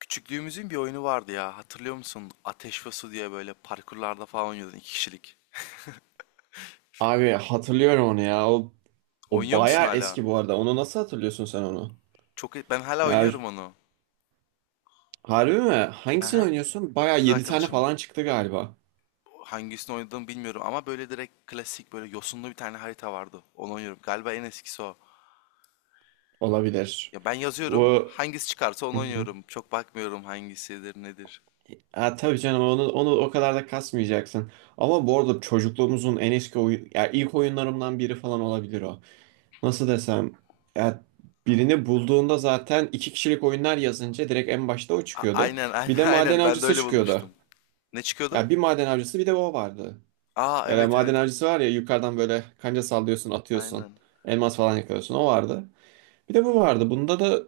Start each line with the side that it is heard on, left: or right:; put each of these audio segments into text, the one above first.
left: Küçüklüğümüzün bir oyunu vardı ya. Hatırlıyor musun? Ateş ve Su diye böyle parkurlarda falan oynuyordun iki kişilik.
right: Abi hatırlıyorum onu ya. O
left: Oynuyor musun
right: bayağı
left: hala?
right: eski bu arada. Onu nasıl hatırlıyorsun sen onu?
left: Çok ben hala
right: Ya,
left: oynuyorum onu.
right: harbi mi? Hangisini
left: Aha,
right: oynuyorsun? Bayağı
left: kız
right: 7 tane
left: arkadaşım.
right: falan çıktı galiba.
left: Hangisini oynadığımı bilmiyorum ama böyle direkt klasik böyle yosunlu bir tane harita vardı. Onu oynuyorum. Galiba en eskisi o.
right: Olabilir.
left: Ya ben yazıyorum.
right: O...
left: Hangisi çıkarsa onu
right: Hı hı.
left: oynuyorum. Çok bakmıyorum hangisidir nedir.
right: Ha, tabii canım onu, onu o kadar da kasmayacaksın. Ama bu arada çocukluğumuzun en eski oyun... Ya ilk oyunlarımdan biri falan olabilir o. Nasıl desem? Ya, birini bulduğunda zaten iki kişilik oyunlar yazınca direkt en başta o çıkıyordu.
left: Aynen aynen
right: Bir de maden
left: aynen. Ben de
right: avcısı
left: öyle
right: çıkıyordu.
left: bulmuştum. Ne çıkıyordu?
right: Ya, bir maden avcısı bir de o vardı.
left: Aa,
right: E,
left: evet
right: maden
left: evet.
right: avcısı var ya, yukarıdan böyle kanca sallıyorsun, atıyorsun.
left: Aynen.
right: Elmas falan yakalıyorsun. O vardı. Bir de bu vardı. Bunda da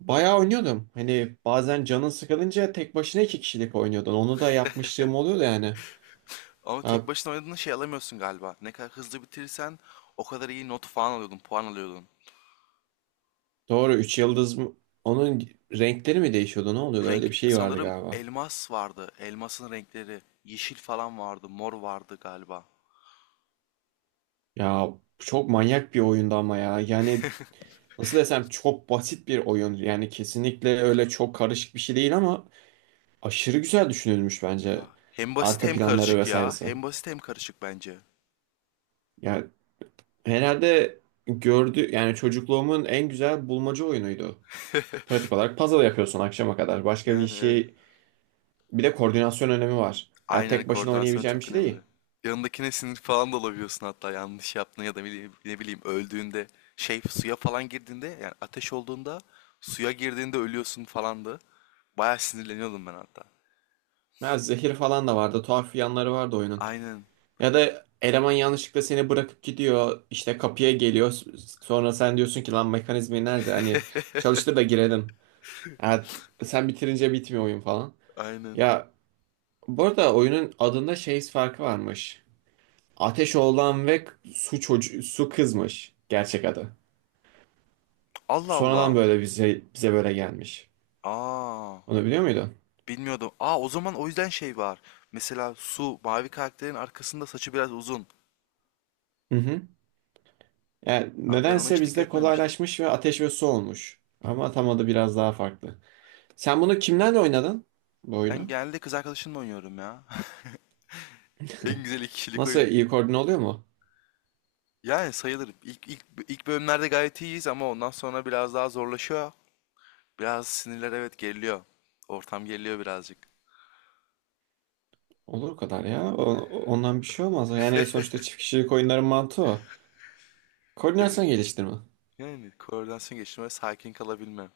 right: bayağı oynuyordum. Hani bazen canın sıkılınca tek başına iki kişilik oynuyordun. Onu da yapmışlığım oluyordu yani.
left: Ama
right: Ha,
left: tek başına oynadığında şey alamıyorsun galiba. Ne kadar hızlı bitirirsen o kadar iyi not falan alıyordun, puan alıyordun.
right: doğru, 3 yıldız mı? Onun renkleri mi değişiyordu? Ne oluyordu? Öyle
left: Renk
right: bir şey vardı
left: sanırım
right: galiba.
left: elmas vardı. Elmasın renkleri yeşil falan vardı, mor vardı galiba.
right: Ya, çok manyak bir oyundu ama ya. Yani nasıl desem, çok basit bir oyun. Yani kesinlikle öyle çok karışık bir şey değil, ama aşırı güzel düşünülmüş bence.
left: Ya hem basit
right: Arka
left: hem
right: planları
left: karışık ya.
right: vesairesi.
left: Hem basit hem karışık bence.
right: Yani herhalde gördü yani, çocukluğumun en güzel bulmaca oyunuydu. Pratik olarak puzzle yapıyorsun akşama kadar. Başka bir
left: Yani evet.
right: şey, bir de koordinasyon önemi var. Yani
left: Aynen,
right: tek başına
left: koordinasyon
right: oynayabileceğin bir
left: çok
right: şey
left: önemli.
right: değil.
left: Yanındakine sinir falan da olabiliyorsun hatta yanlış yaptığında ya da ne bileyim öldüğünde şey suya falan girdiğinde yani ateş olduğunda suya girdiğinde ölüyorsun falandı. Bayağı sinirleniyordum ben hatta.
right: Ya, zehir falan da vardı. Tuhaf yanları vardı oyunun.
left: Aynen.
right: Ya da eleman yanlışlıkla seni bırakıp gidiyor, işte kapıya geliyor. Sonra sen diyorsun ki lan, mekanizmi nerede? Hani çalıştır da girelim. Ya, sen bitirince bitmiyor oyun falan.
left: Aynen.
right: Ya, bu arada oyunun adında şey farkı varmış. Ateşoğlan ve su çocuğu, su kızmış gerçek adı.
left: Allah Allah.
right: Sonradan böyle bize böyle gelmiş.
left: Aa,
right: Onu biliyor muydun?
left: bilmiyordum. Aa, o zaman o yüzden şey var. Mesela Su, mavi karakterin arkasında saçı biraz uzun.
right: Hı hı. Yani
left: Aa, ben ona
right: nedense
left: hiç dikkat
right: bizde
left: etmemiştim.
right: kolaylaşmış ve ateş ve su olmuş. Ama tam adı biraz daha farklı. Sen bunu kimlerle oynadın? Bu
left: Ben
right: oyunu.
left: genelde kız arkadaşımla oynuyorum ya. En güzel iki kişilik
right: Nasıl,
left: oyun.
right: iyi koordine oluyor mu?
left: Yani sayılır. İlk bölümlerde gayet iyiyiz ama ondan sonra biraz daha zorlaşıyor. Biraz sinirler, evet, geriliyor. Ortam geriliyor birazcık.
right: Olur o kadar ya. Ondan bir şey olmaz. Yani sonuçta çift kişilik oyunların mantığı o.
left: Evet.
right: Koordinasyon geliştirme.
left: Yani koordinasyon geliştirme, sakin kalabilme.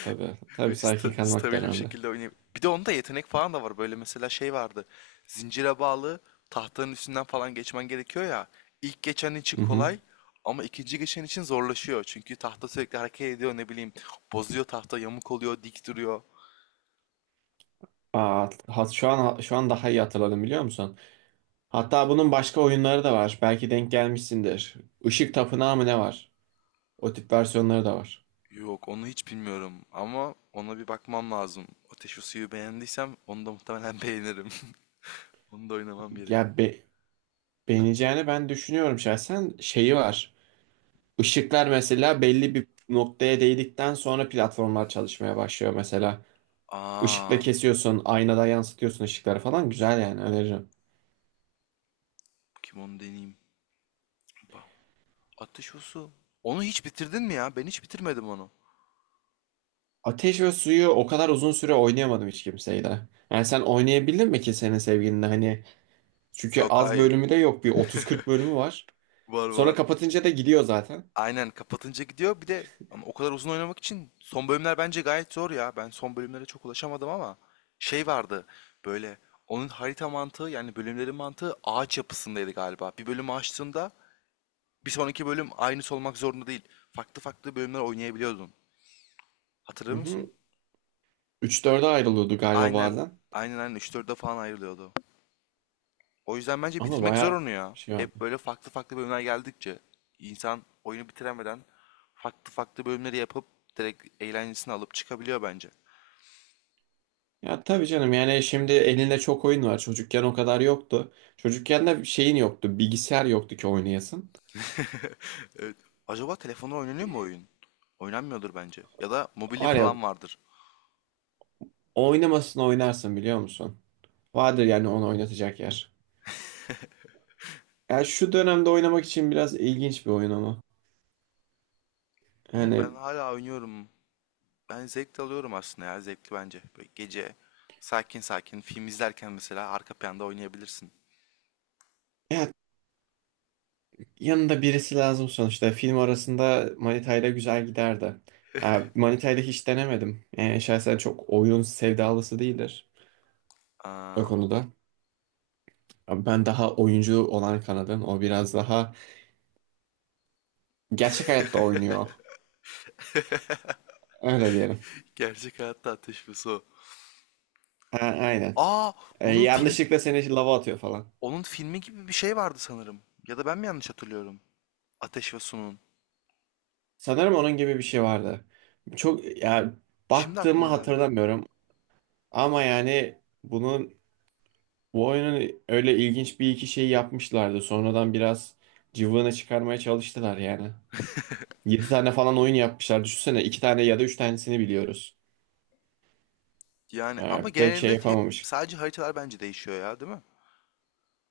right: Tabii.
left: Ve
right: Tabii sakin kalmak da
left: stabil bir
right: önemli.
left: şekilde oynayıp. Bir de onda yetenek falan da var. Böyle mesela şey vardı. Zincire bağlı tahtanın üstünden falan geçmen gerekiyor ya. İlk geçen için
right: Hı hı.
left: kolay ama ikinci geçen için zorlaşıyor. Çünkü tahta sürekli hareket ediyor ne bileyim. Bozuyor tahta, yamuk oluyor, dik duruyor.
right: Aa, şu an daha iyi hatırladım, biliyor musun? Hatta bunun başka oyunları da var. Belki denk gelmişsindir. Işık Tapınağı mı ne var? O tip versiyonları da var.
left: Yok, onu hiç bilmiyorum ama ona bir bakmam lazım. Ateş ve suyu beğendiysem onu da muhtemelen beğenirim. Onu da oynamam gerek.
right: Ya, beğeneceğini ben düşünüyorum şahsen. Şeyi var. Işıklar mesela belli bir noktaya değdikten sonra platformlar çalışmaya başlıyor mesela. Işıkla
left: Aa,
right: kesiyorsun, aynada yansıtıyorsun ışıkları falan. Güzel yani, öneririm.
left: kim onu deneyeyim. Bak, Ateş ve su. Onu hiç bitirdin mi ya? Ben hiç bitirmedim onu.
right: Ateş ve Suyu o kadar uzun süre oynayamadım hiç kimseyle. Yani sen oynayabildin mi ki senin sevgilinle hani? Çünkü
left: Yok,
right: az
left: hayır.
right: bölümü de yok. Bir 30-40 bölümü var.
left: Var
right: Sonra
left: var.
right: kapatınca da gidiyor zaten.
left: Aynen, kapatınca gidiyor. Bir de ama o kadar uzun oynamak için son bölümler bence gayet zor ya. Ben son bölümlere çok ulaşamadım ama şey vardı böyle, onun harita mantığı yani bölümlerin mantığı ağaç yapısındaydı galiba. Bir bölümü açtığında bir sonraki bölüm aynısı olmak zorunda değil. Farklı farklı bölümler oynayabiliyordun.
right: Hı
left: Hatırlıyor musun?
right: hı. 3-4'e ayrılıyordu galiba
left: Aynen.
right: bazen.
left: Aynen 3-4'e falan ayrılıyordu. O yüzden bence
right: Ama
left: bitirmek zor
right: bayağı
left: onu ya.
right: şey vardı.
left: Hep böyle farklı farklı bölümler geldikçe insan oyunu bitiremeden farklı farklı bölümleri yapıp direkt eğlencesini alıp çıkabiliyor bence.
right: Ya tabii canım, yani şimdi elinde çok oyun var. Çocukken o kadar yoktu. Çocukken de şeyin yoktu. Bilgisayar yoktu ki oynayasın.
left: Evet. Acaba telefonda oynanıyor mu
right: E,
left: oyun? Oynanmıyordur bence. Ya da mobili
right: var ya,
left: falan vardır.
right: oynamasın oynarsın biliyor musun? Vardır yani onu oynatacak yer. Ya, şu dönemde oynamak için biraz ilginç bir oyun ama.
left: Bilmiyorum, ben
right: Yani
left: hala oynuyorum. Ben zevk de alıyorum aslında ya, zevkli bence. Böyle gece sakin sakin film izlerken mesela arka planda oynayabilirsin.
right: ya, yanında birisi lazım sonuçta. Film arasında Manita'yla güzel giderdi. Ya Manita'yla hiç denemedim. Yani şahsen çok oyun sevdalısı değildir o
left: Aa,
right: konuda. Abi ben daha oyuncu olan kanadın. O biraz daha gerçek hayatta oynuyor. Öyle diyelim.
left: gerçek hayatta ateş ve su.
right: Aynen.
left: Aa,
right: E,
left: onun film,
right: yanlışlıkla seni lava atıyor falan.
left: onun filmi gibi bir şey vardı sanırım. Ya da ben mi yanlış hatırlıyorum? Ateş ve Su'nun.
right: Sanırım onun gibi bir şey vardı. Çok ya,
left: Şimdi
right: baktığımı
left: aklıma geldi.
right: hatırlamıyorum. Ama yani bunun, bu oyunun öyle ilginç bir iki şey yapmışlardı. Sonradan biraz cıvığını çıkarmaya çalıştılar yani. 7 tane falan oyun yapmışlar. Düşünsene 2 tane ya da 3 tanesini biliyoruz.
left: Yani ama
right: Yani pek şey
left: genelinde hep
right: yapamamış.
left: sadece haritalar bence değişiyor ya, değil mi?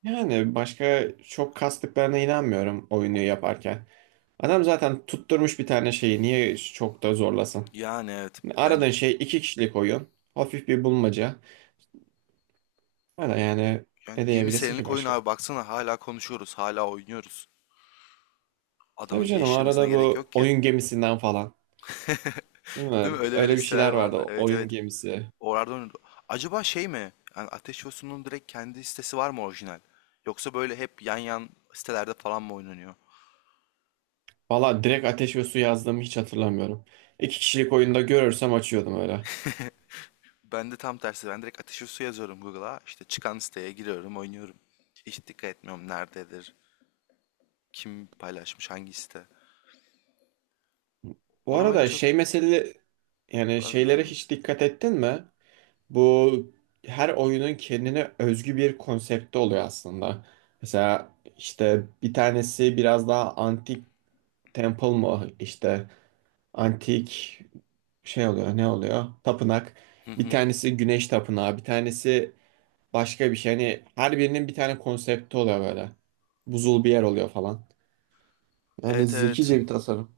right: Yani başka çok kastıklarına inanmıyorum oyunu
left: O-
right: yaparken. Adam zaten tutturmuş bir tane şeyi, niye çok da zorlasın?
left: Yani evet bence,
right: Aradığın şey iki kişilik oyun. Hafif bir bulmaca. Hala yani
left: yani
right: ne
left: 20
right: diyebilirsin ki
left: senelik oyun
right: başka?
left: abi, baksana hala konuşuyoruz, hala oynuyoruz.
right: Tabii
left: Adamın
right: canım,
left: geliştirmesine
right: arada
left: gerek
right: bu
left: yok ki.
right: oyun gemisinden falan. Değil mi?
left: Değil mi? Öyle öyle
right: Öyle bir
left: siteler
right: şeyler vardı,
left: vardı. Evet
right: oyun
left: evet.
right: gemisi.
left: Oralarda oynuyordu. Acaba şey mi? Yani Ateş ve Su'nun direkt kendi sitesi var mı orijinal? Yoksa böyle hep yan sitelerde falan mı oynanıyor?
right: Valla direkt ateş ve su yazdığımı hiç hatırlamıyorum. İki kişilik oyunda görürsem açıyordum öyle.
left: Ben de tam tersi. Ben direkt ateşi su yazıyorum Google'a. İşte çıkan siteye giriyorum, oynuyorum. Hiç dikkat etmiyorum nerededir, kim paylaşmış, hangi site.
right: Bu
left: Ona bence
right: arada
left: çok...
right: şey, mesele yani,
left: Pardon,
right: şeylere
left: devam et.
right: hiç dikkat ettin mi? Bu, her oyunun kendine özgü bir konsepti oluyor aslında. Mesela işte bir tanesi biraz daha antik, temple mı işte, antik şey oluyor ne oluyor, tapınak.
left: Hı
right: Bir
left: hı.
right: tanesi güneş tapınağı, bir tanesi başka bir şey. Hani her birinin bir tane konsepti oluyor böyle. Buzul bir yer oluyor falan. Yani
left: Evet evet.
right: zekice bir tasarım.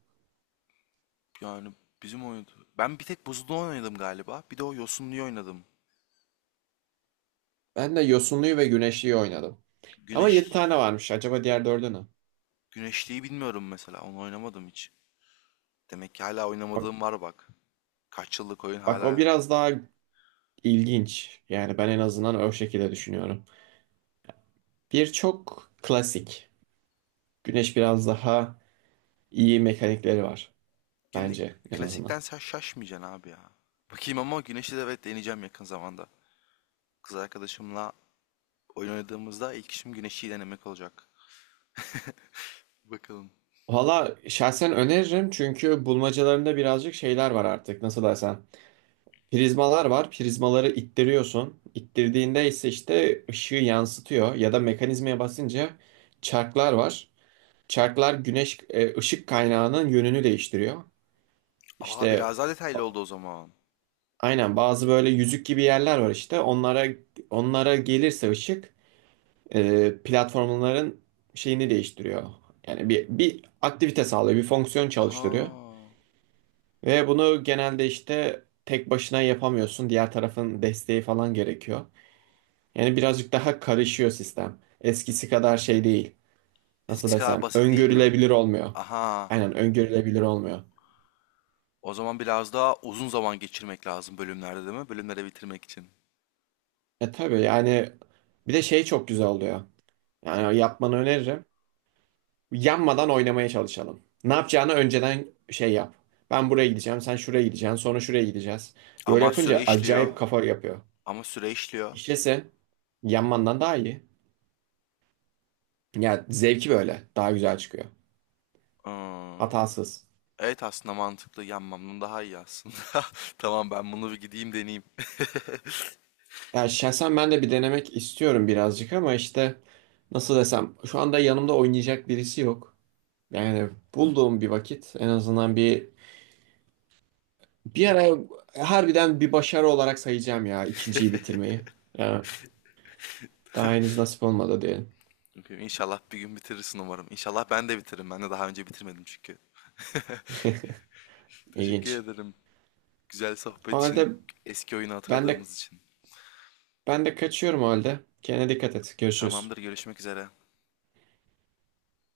left: Yani bizim oyundu. Ben bir tek buzlu oynadım galiba. Bir de o yosunluyu oynadım.
right: Ben de yosunluyu ve güneşliyi oynadım. Ama 7
left: Güneş...
right: tane varmış. Acaba diğer dördü ne?
left: Güneşliği bilmiyorum mesela. Onu oynamadım hiç. Demek ki hala
right: Bak,
left: oynamadığım var bak. Kaç yıllık oyun
right: bak o
left: hala.
right: biraz daha İlginç. Yani ben en azından o şekilde düşünüyorum. Bir, çok klasik. Güneş biraz daha iyi mekanikleri var.
left: Gün,
right: Bence en azından.
left: klasikten sen şaşmayacaksın abi ya. Bakayım, ama güneşli de evet, deneyeceğim yakın zamanda. Kız arkadaşımla oyun oynadığımızda ilk işim güneşi denemek olacak. Bakalım.
right: Valla şahsen öneririm, çünkü bulmacalarında birazcık şeyler var artık. Nasıl desem. Prizmalar var. Prizmaları ittiriyorsun. İttirdiğinde ise işte ışığı yansıtıyor. Ya da mekanizmaya basınca çarklar var. Çarklar güneş, ışık kaynağının yönünü değiştiriyor.
left: Aa,
right: İşte
left: biraz daha detaylı oldu o zaman.
right: aynen, bazı böyle yüzük gibi yerler var işte. Onlara gelirse ışık, platformların şeyini değiştiriyor. Yani bir aktivite sağlıyor, bir fonksiyon çalıştırıyor.
left: Aha.
right: Ve bunu genelde işte tek başına yapamıyorsun. Diğer tarafın desteği falan gerekiyor. Yani birazcık daha karışıyor sistem. Eskisi kadar şey değil. Nasıl
left: Eskisi kadar
right: desem,
left: basit değil mi?
right: öngörülebilir olmuyor.
left: Aha.
right: Aynen, öngörülebilir olmuyor.
left: O zaman biraz daha uzun zaman geçirmek lazım bölümlerde değil mi? Bölümleri bitirmek için.
right: E tabii yani, bir de şey çok güzel oluyor. Yani yapmanı öneririm. Yanmadan oynamaya çalışalım. Ne yapacağını önceden şey yap. Ben buraya gideceğim, sen şuraya gideceksin, sonra şuraya gideceğiz. Böyle
left: Ama süre
right: yapınca
left: işliyor.
right: acayip kafa yapıyor.
left: Ama süre işliyor.
right: İşlese yanmandan daha iyi. Yani zevki böyle daha güzel çıkıyor.
left: Hmm.
right: Hatasız.
left: Evet, aslında mantıklı. Yanmam bunun daha iyi aslında. Tamam, ben bunu bir gideyim deneyeyim.
right: Ya şahsen ben de bir denemek istiyorum birazcık, ama işte nasıl desem, şu anda yanımda oynayacak birisi yok. Yani bulduğum bir vakit, en azından bir bir ara harbiden bir başarı olarak sayacağım ya, ikinciyi bitirmeyi. Ya, daha henüz nasip olmadı diyelim.
left: İnşallah bir gün bitirirsin umarım. İnşallah ben de bitiririm. Ben de daha önce bitirmedim çünkü. Teşekkür
right: İlginç.
left: ederim. Güzel
right: O
left: sohbet
right: halde
left: için, eski oyunu
right: ben de
left: hatırladığımız için.
right: ben de kaçıyorum o halde. Kendine dikkat et. Görüşürüz.
left: Tamamdır, görüşmek üzere.